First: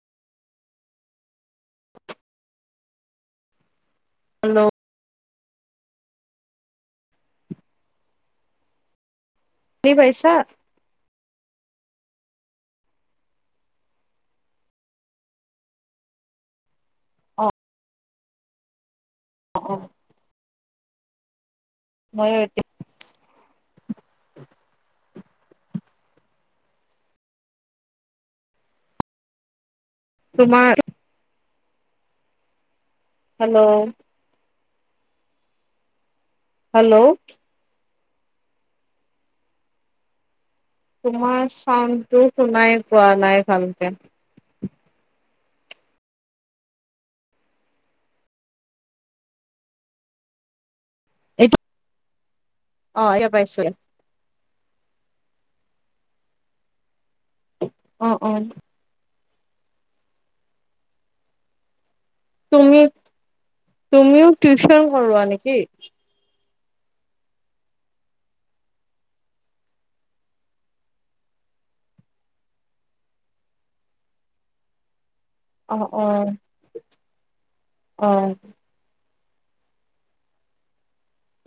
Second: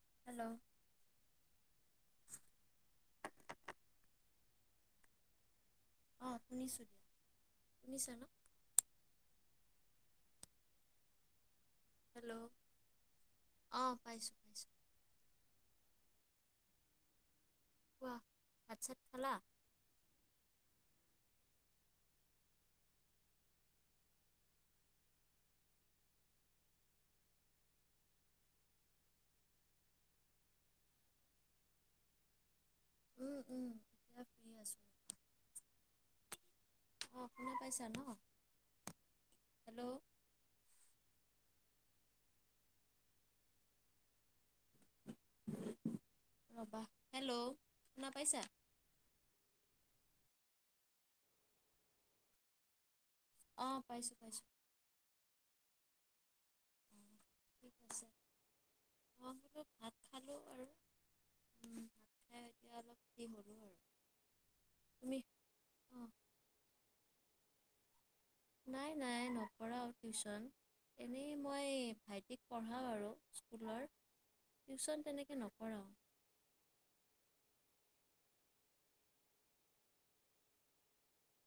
' [inaudible] Hello? অঁ শুনিছোঁ দিয়া শুনিছা ন শুনি পাইছা? হেল্ল'? অঁ, পইছোঁ। পাইছোঁ। অ ভাত ছাত খালা? অ মই এতিয়া তুমাৰ হেল্ল'? কৰি আছোঁ হেল্ল' অ' শুনা পাইছা ন? হেল্ল'? তোমাৰ চাউণ্ডটো শুনাই পোৱা নাই ভালকে। ৰবা, হেল্ল'? শুনা পাইছা? এইটো অ'হ পাইছোঁ। পাইছোঁ। অঁ ঠিক আছে অ। অ। অঁ বোলো ভাত খালোঁ আৰু উম, ভাত খাই এতিয়া তুমি, অলপ ফ্ৰী হ'লোঁ আৰু তুমিও টউশন তুমি কৰোৱা নেকি? অঁ নাই নাই নকৰাও টিউচন, এনেই মই ভাইটিক পঢ়াও আৰু স্কুলৰ। টিউচন তেনেকে অহ অঁ অঁ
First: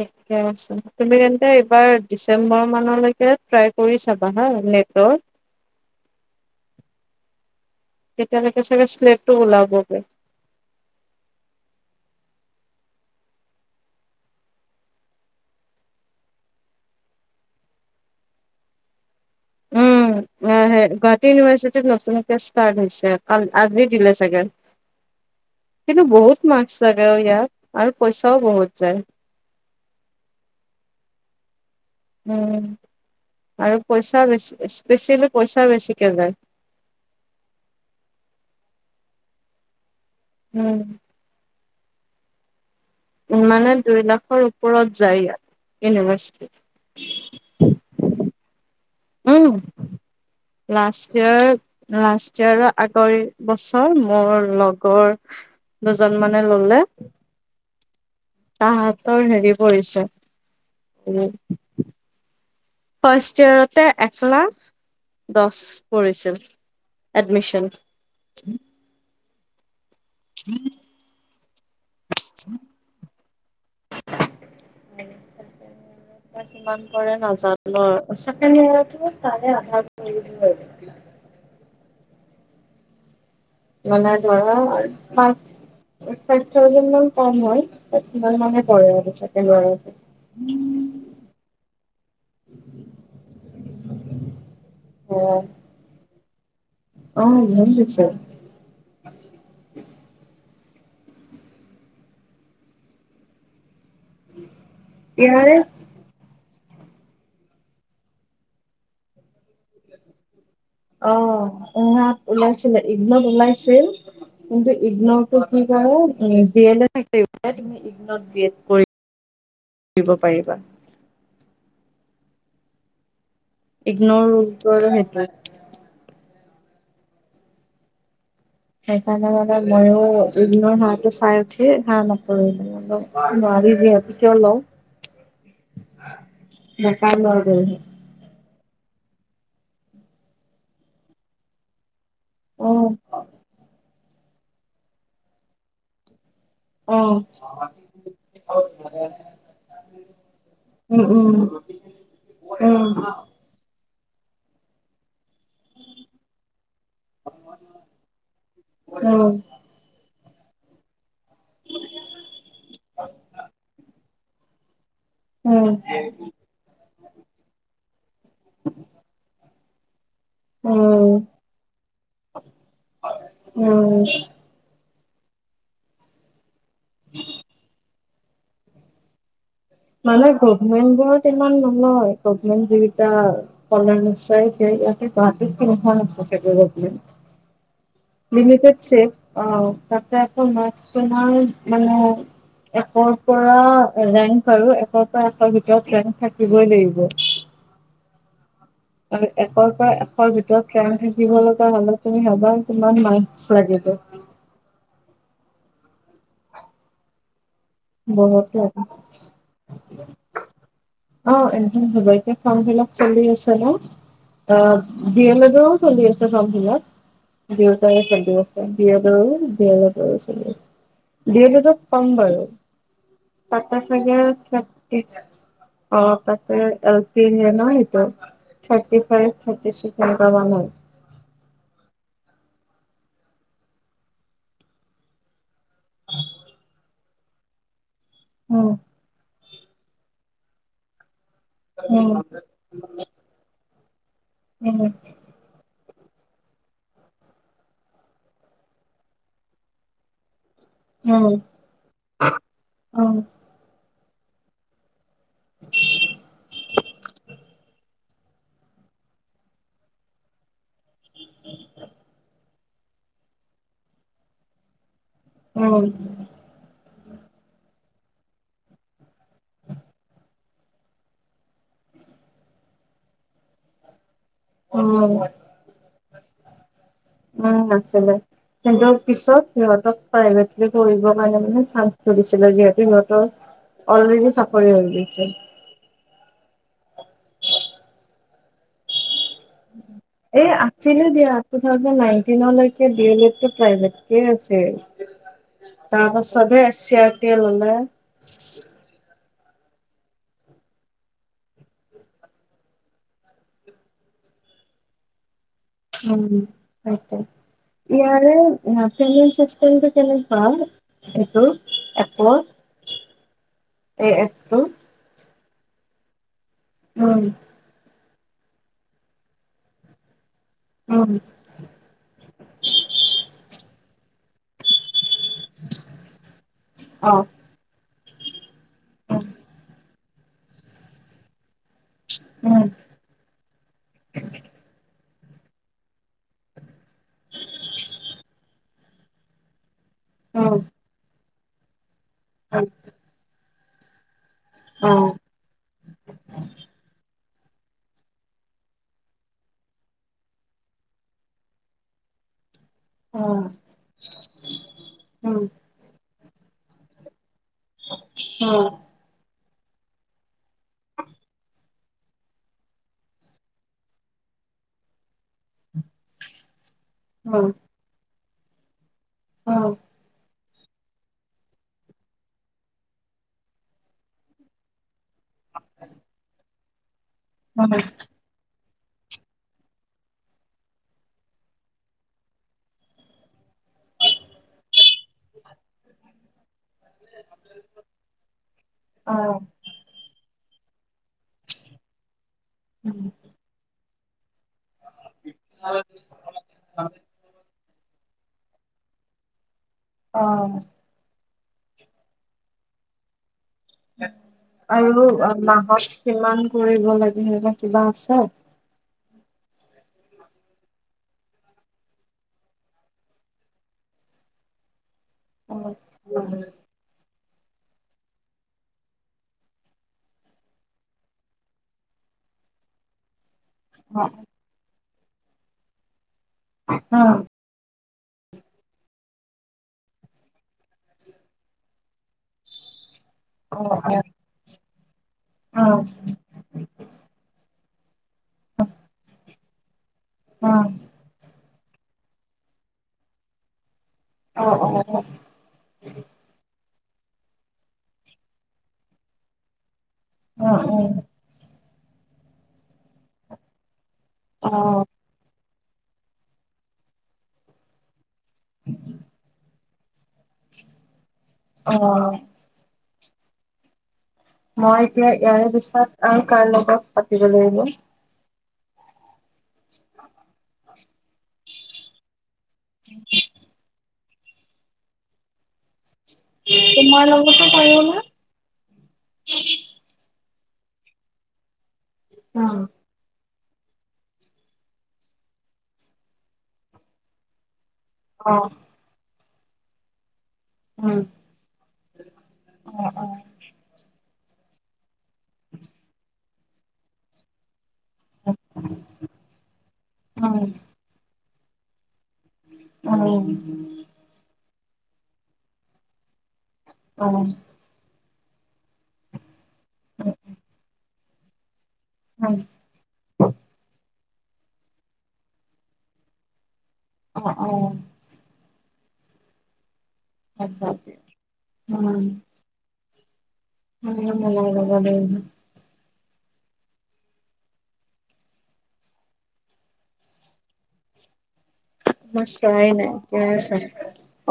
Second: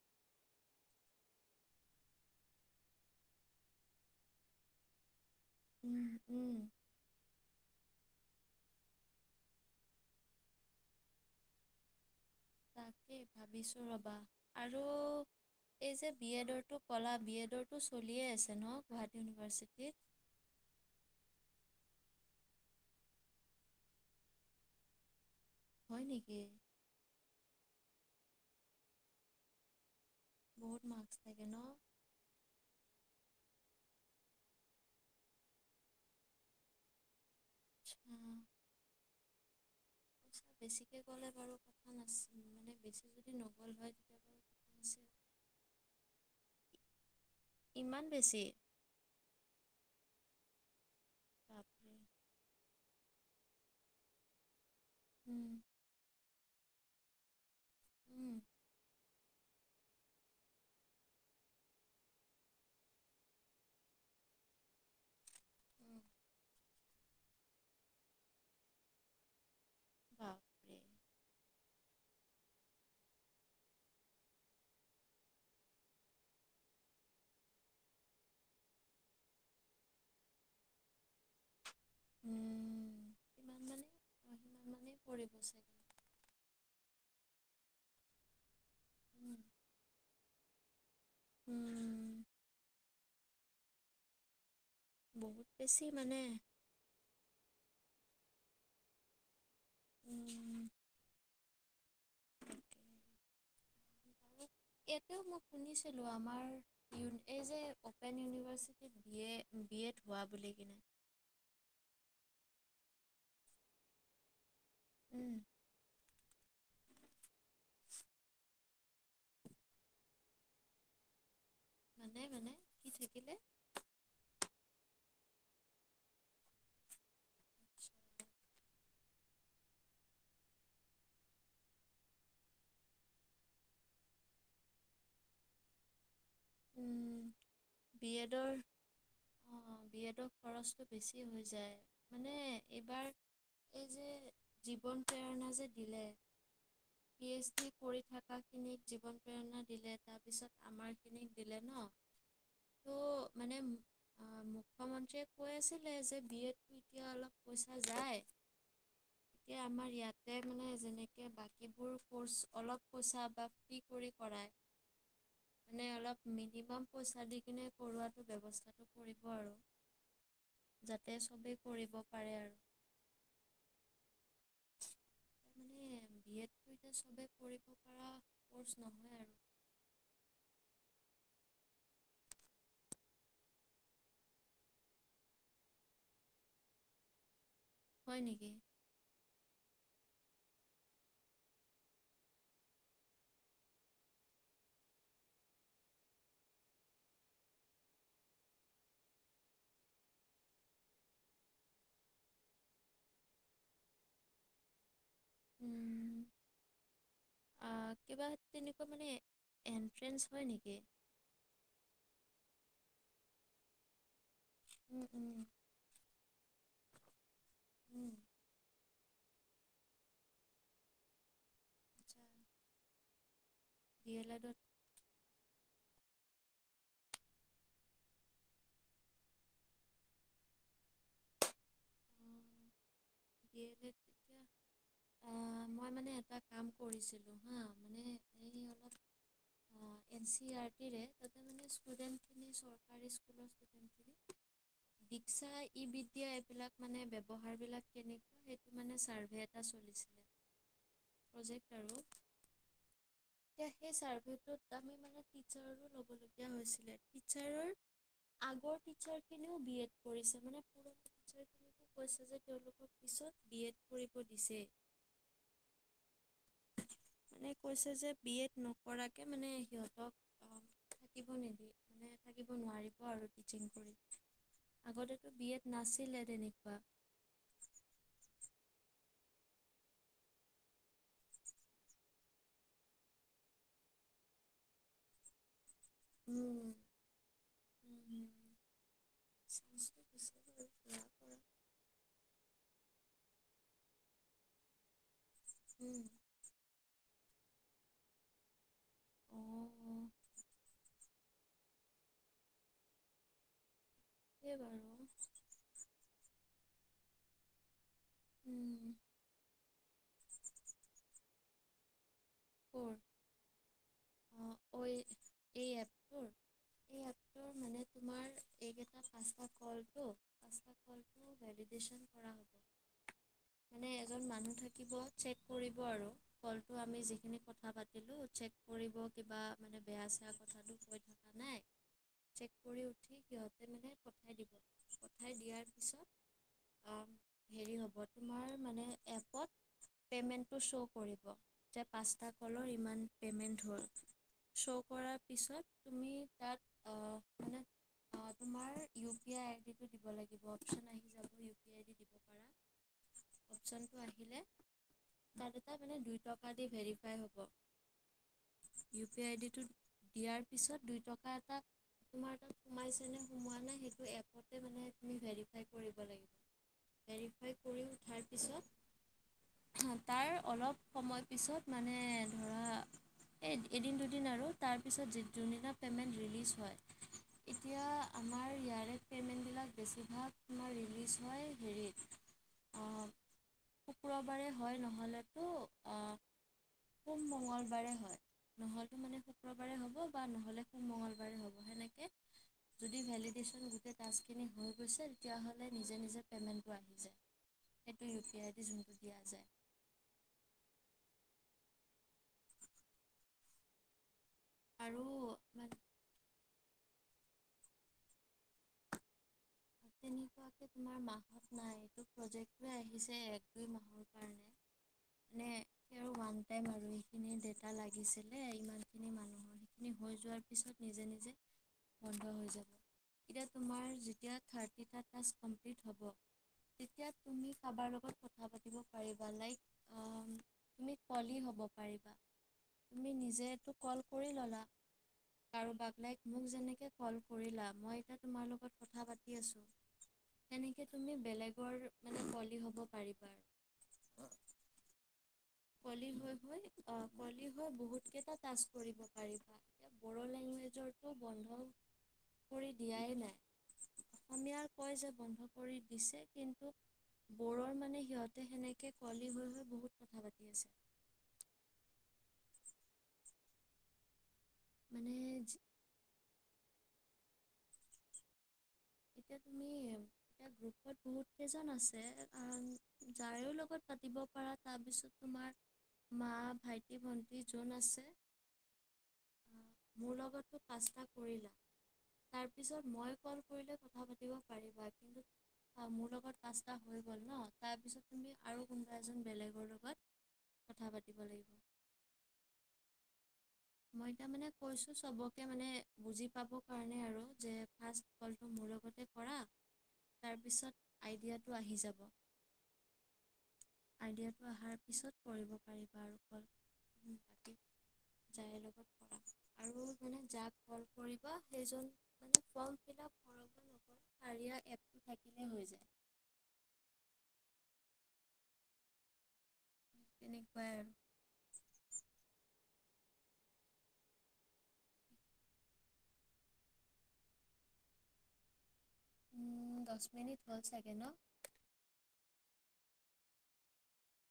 ঠিকেই আছে, তুমি তেন্তে এইবাৰ ডিচেম্বৰ মানলৈকে ট্ৰাই কৰি চাবা হা নেটৰ। উম উম তেতিয়ালৈকে চাগে শ্লেটটো ওলাবগে তাকেই ভাবিছো ৰবা আৰু এই যে বি এডৰটো কলা বি এডৰটো চলিয়ে আছে ন গুৱাটী উম অ হে গুৱাহাটী ইউনিাৰিটি যে নতুনকে ষ্টাৰ্ট হৈছে, আ আজি দিলে চাগে। হয় কিন্তু নেকি বহুত মাাক্ছ লাগে অ' ইয়াত আৰু পইচাও বহুত যায়। [unintelligible] উম আৰু পইচা বেছ বেছি বেছি হ'লে পইচা বেছিকে যায়। উম বেছিকে গ'লে বাৰু পানাছিল মানে বেছি যদি নগ'ল ইমানে হয় দুই তেতিয়া বাৰু লাখৰ কথা ওপৰত নাছিল যায় ইয়াত, ইউনিভাৰ্চিটি ইমান বেছি [unintelligible] লাষ্ট বাপৰে য়েৰ লাষ্ট য়েৰৰ আগৰি বছৰ মোৰ লগ [unintelligible] উম, দুজন মান নে ললে উম, তাহঁতৰ হেৰি পৰিছে, ফাৰ্ষ্ট ইয়েৰতে এক লাখ দশ উম, পৰিছিল, এডমিচন। বাপৰে [unintelligible] [unintelligible] উম কিমান মানে অ, ধৰা সিমান আৰু মানেই পৰিব পাঁচ, চাগে ফাইভ থাউজেন্ডনমান কম হয়, মোৰ মানে হয় উম, আৰু [unintelligible] হুম [inaudible] বহুত বেছি মানে অঁ নন্দেশ্বৰ উম, এইটো শু ইয়াৰে শুনিছিলো আমাৰ এই যে অপেন ইউনিভাৰ্চিটিত বি এ বি এড হোৱা বুলি কিনে অঁ আহ উ ওলাইছিলে ইগ্নুত ওলাইছিল কিন্তু ইগ্নুৰটো কি কৰে [unintelligible] ইগ্নুত বি এড কৰিব পাৰিবা মানে মানে কি থাকিলে ইগ্নুৰ [unintelligible] সেইটোৱে সেইকাৰণে মানে ময়ো দুদিনৰ হাঁহটো চাই উঠি হাঁহ নাপো [unintelligible] নোৱাৰি যিহতে [unintelligible] কিয় [unintelligible] লওঁ ন কাল আ [unintelligible] অ বিএডৰ খৰচটো বেছি হৈ যায় মানে উম এইবাৰ যে জীৱন প্ৰেৰণা যে দিলে উম পি এইচ ডি কৰি থকাখিনিক জীৱন প্ৰেৰণা দিলে তাৰপিছত আমাৰ উম খিনিক দিলে ন উম ত মানে মুখ্যমন্ত্ৰ্ৰী কৈ আছিলে যে বি এডটো এতিয়া অলপ পইচা যায় উম এতিয়া আমাৰ ইয়াত তে মানে যেনেক োৰ [unintelligible] অলপ পইছা [unintelligible] কৰি পৰাই উম মিনিমাম পইচা দি কিনে কৰোৱাটো ব্যৱস্থাটো কৰিব আৰু উম যাতে সবেই কৰিব পাৰে আৰু উম মানে বিয়ে তিয়া [unintelligible] সবে কৰিব পৰা কৰ্চ নহয় আৰু মানে গভমেন্ট বত ইমান নলয় গট [unintelligible] যল ই গুৱাহীত কি আ গ [unintelligible] হয় নেকি লিমিটড চ অ ত াজমাৰ মানে একৰ পৰা ৰেং বাৰ একৰ পৰা এৰ ভিতৰত ট্ৰেন থাকিবই লাগিব আৰু একৰ পৰা একৰ ভিতৰত কেম থাকিব লগা হ'লে তুমি হবা কিমান মাছ লাগ উম আহ, কিবা বহুত তেনেকুৱা মানে এণ্ট্ৰেঞ্চ হয় নেকি অ এনেধ [unintelligible] হব এতিয়া [unintelligible] খামিলাক চলি আছে ন অ উম, বি উম, য়ে লডেও চলি আছে চমভিলাত [unintelligible] দেউতাই উম, চলি আছে বি এ দুহেজাৰ তেৰ চল্লিশ বি এ তত কম আচ্ছা বাৰু [unintelligible] আ ডি চাগে এল থ এডত [unintelligible] অ তাতে এল পিজিয় নটো থাৰ্টি ফাইভ থাৰ্টি চিকস এনেকোৱাই য়া আহ মই মানে এটা কাম কৰিছিলো হা মানে এই উম অলপ এন চি আৰ টিৰে তাতে মানে উম, ষ্টুডেন্ট খিনি চৰকাৰী স্কুল উম, দিকসা ই বিদ্যা এইবিলাক মানে ব্যৱহাৰ বিলাক, কেনেকুৱা সেইটো মানে ছাৰ্ভে এটা চলিছিলে। উম প্ৰজেক্ট আৰু উম। এতিয়া সেই চাৰ্ভিটোত আমি মানে, টিচাৰো লব লগগীয়া হৈছিলে। টিচাৰৰ আগৰ টিছাৰ খিনিও বি এড কৰিছে। মানে পিছত বি এড কৰিব দিছে। উম মানে কৈছে যে বি এড নকৰাকে মানে সিহঁতক থাকিব নিদো, মানে থাকিব নোৱাৰিব। আৰু টিচিং কৰি উম। আগতেতো বি এড নাছিলে তেনেকুৱা। উম, কিন্তু পিছত সিহতক প্ৰাইভেটলি পঢ়িবৰ কাৰণে মানে চানস দিছিলে যিহেতু সহতৰ অলৰেডি চাকৰি হৈ গৈছিল। উম উম এই আছিলে দিয়া। টু থাউজেন্দ নাইন্টিন লৈকে ডি এড লটো প‌ৰাইভেতকে আছে। তাৰপাছতে চিয়াৰ পিয়ে ললে অঁ এই বাৰু উম সেটোয়ে ইয়াৰে মাছ্টৰ জন চেন [unintelligible] নেুৱ ক'ৰ সেইটো [unintelligible] অঁ এ অ এই এফচটো এই এপটো? এই আপটোৰ মানে তোমাৰ এইকেইটা পাঁচটা কলটো, পাঁচ্ত উম, কলটো ভেলিডেশ্যন কৰা হ'ব মানে এজন মানুহ থাকিব চেক কৰিব আৰু। কলটো আমি যি অ', কাবডি ল চে [unintelligible] কৰিব উম, কিবা মানে, বেয়া চেয়া কথাটো কৈ থকা নাই, চেক উম, কৰি উঠি সিহঁতে মানে পঠাই দিব। পঠাই দিয়াৰ পিছত হেৰি হ'ব তোমাৰ মানে, পেমেন্টো উম, চ কৰিব পাঁচতা কলৰ অ', ইমান পে'মেণ্ট, উ ধোৱা [unintelligible] শ্ব' অ', কৰাৰ পিছত তুমি তাত, আ মানে তোমাৰ ইউ পি আই আইডিটো দিব লাগিব অপচন আহি যাব ইউ পি আই দিব পাৰা উম, অপচনটো আহিলে উম, তাত এটা মানে দুইটা ভেৰিফাই হ'ব ইউ পি আ আই ডি ইয়াৰ পিছত দুই টকা এটা তোমাৰ তাত সোমাইছে নে হুমুৱা নাই এপটে মানে তুমি ভাৰিফাই কৰিব লাগিব উম, ভেৰিফাই কৰি উঠাৰ পিছত উম। হ তাৰ অলপ সময়ত পিছত মানে ধৰা এই এদিন দুদিন আৰু তাৰ ত পিছত যিদিনা পেমেণ্ট ৰিলিজ হয় অ', এতিয়া আমাৰ ইয়াৰ ড পে'মেণ্টবিলাক বেছিভাগ মই ৰিলিজ হয় হেৰিত শুক্ৰবাৰে হয় নহ'লেতো সোম মংগলবাৰে হয় নহ'লে মানে শুক্ৰবাৰে হ'ব বা নহ'লে মঙলবাৰে হ'ব, সেনেকে যদি‌ ভেলিডেচন গোটে টাস্ক খিনি হৈ হৈছে, তেতিয়াহ'লে নিজে নিজে পে'মেণ্টবোৰ আহি যায়। সেইটো ইউ পি আই ডিক জোনটো দিয়া যায়। অ'। উ। আৰু মানে মাহত কিমান কৰি কিবা আছ তেনেকুৱাকে তোমাৰ মাহত নাই, এইটো প্ৰজেক্ট হে আহিছে এক দুই মাহৰ কাৰণে। নে অ', [unintelligible] অ, ওৱান টাইম আৰু। [unintelligible] ডেটা লাগিছিলে, ইমানখিনি মানুহৰ, সেইখিনি হৈ যোৱাৰ পিছত নিজে নিজে বন্ধ হৈ যাব। এতিয়া তোমাৰ অ, যেতিয়া এটা টাস্ক কমপ্লিট হ'ব। তেতিয়া তুমি কাৰবাৰ ল কথা পাতিব পাৰিবা, লাইক তুমি কলি হ'ব পাৰিবা। তুমি নিজেটো কল অ, কৰি ল'লা। অ, কাৰুবাক লাইক, মোক যেনেকে কল কৰিলা [inaudible] [unintelligible] ই আছোঁ। অ, অ, তেনেকে তুমি বেলেগ [unintelligible] অ, অ, অ। কলি হৈ হৈ অ পোৱালি হৈ বহুত কেইটা তাস্ক কৰিব পাৰিবা। বড়ো অ, অ, লেংগুৱেজৰটো বন্ধ কৰি দিয়াই নাই। অ, অসমীয়াৰ কয় যে বন্ধ কৰি দিছে, কিন্তু বৰৰ মানে সিহঁত সেনেকে কলি হৈ হৈ বহুত কথা পাতি আছে অ'। মই এতিয়া মানে ইয়াৰে পিছত আৰু কাৰ লগত পাতিব আহিলো এতিয়া তুমি এতিয়া গ্ৰুপত বহুত কেইজন আছে, কাৰ যাৰে লগত পাতিব পাৰা তাৰ পিছত তোমাৰ মা ভাইটি তোমাৰ ভন্টি লগতো যোন পাৰিব নে? আছে মোৰ লগত পাঁচটা কৰিলা তাৰ অ', পিছত মই কৰিলোক [unintelligible] কথা পাতিব পাৰিবা কিন্তু অ মোৰ লগত পাঁচটা হৈ গ'ল ন তাৰপিছত উম, অ', তুমি অ', আৰু কোনোবা এজন বেলেগৰ লগত কথা উম, পাতিব লাগিব মই তাৰমানে কৈছো চবকে মানে বুজি পাবৰ কাৰণে আৰু যে ফ ফলটো মোৰ লগতে কৰা তাৰপিছত আইডিয়া টো আহি যাব আইডিয়াটো অহাৰ উ পিছত পঢ়িব পাৰিবা আৰু। অ', যাই লগ [unintelligible] আৰু মানে যাক ফল বা কেইজন অঁ য়া এপটো থাকিলে হৈ যায় অঁ অঁ অঁ তেনেকুৱাই উম উ লগ [unintelligible] উম দচ মিনিট হ চাগে ন মই চোৱাই নাই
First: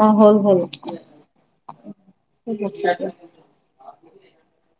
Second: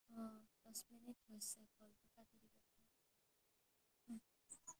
অঁ হ'ল হ'ল দহ মিনিট হৈছে কলটো কাটি দিব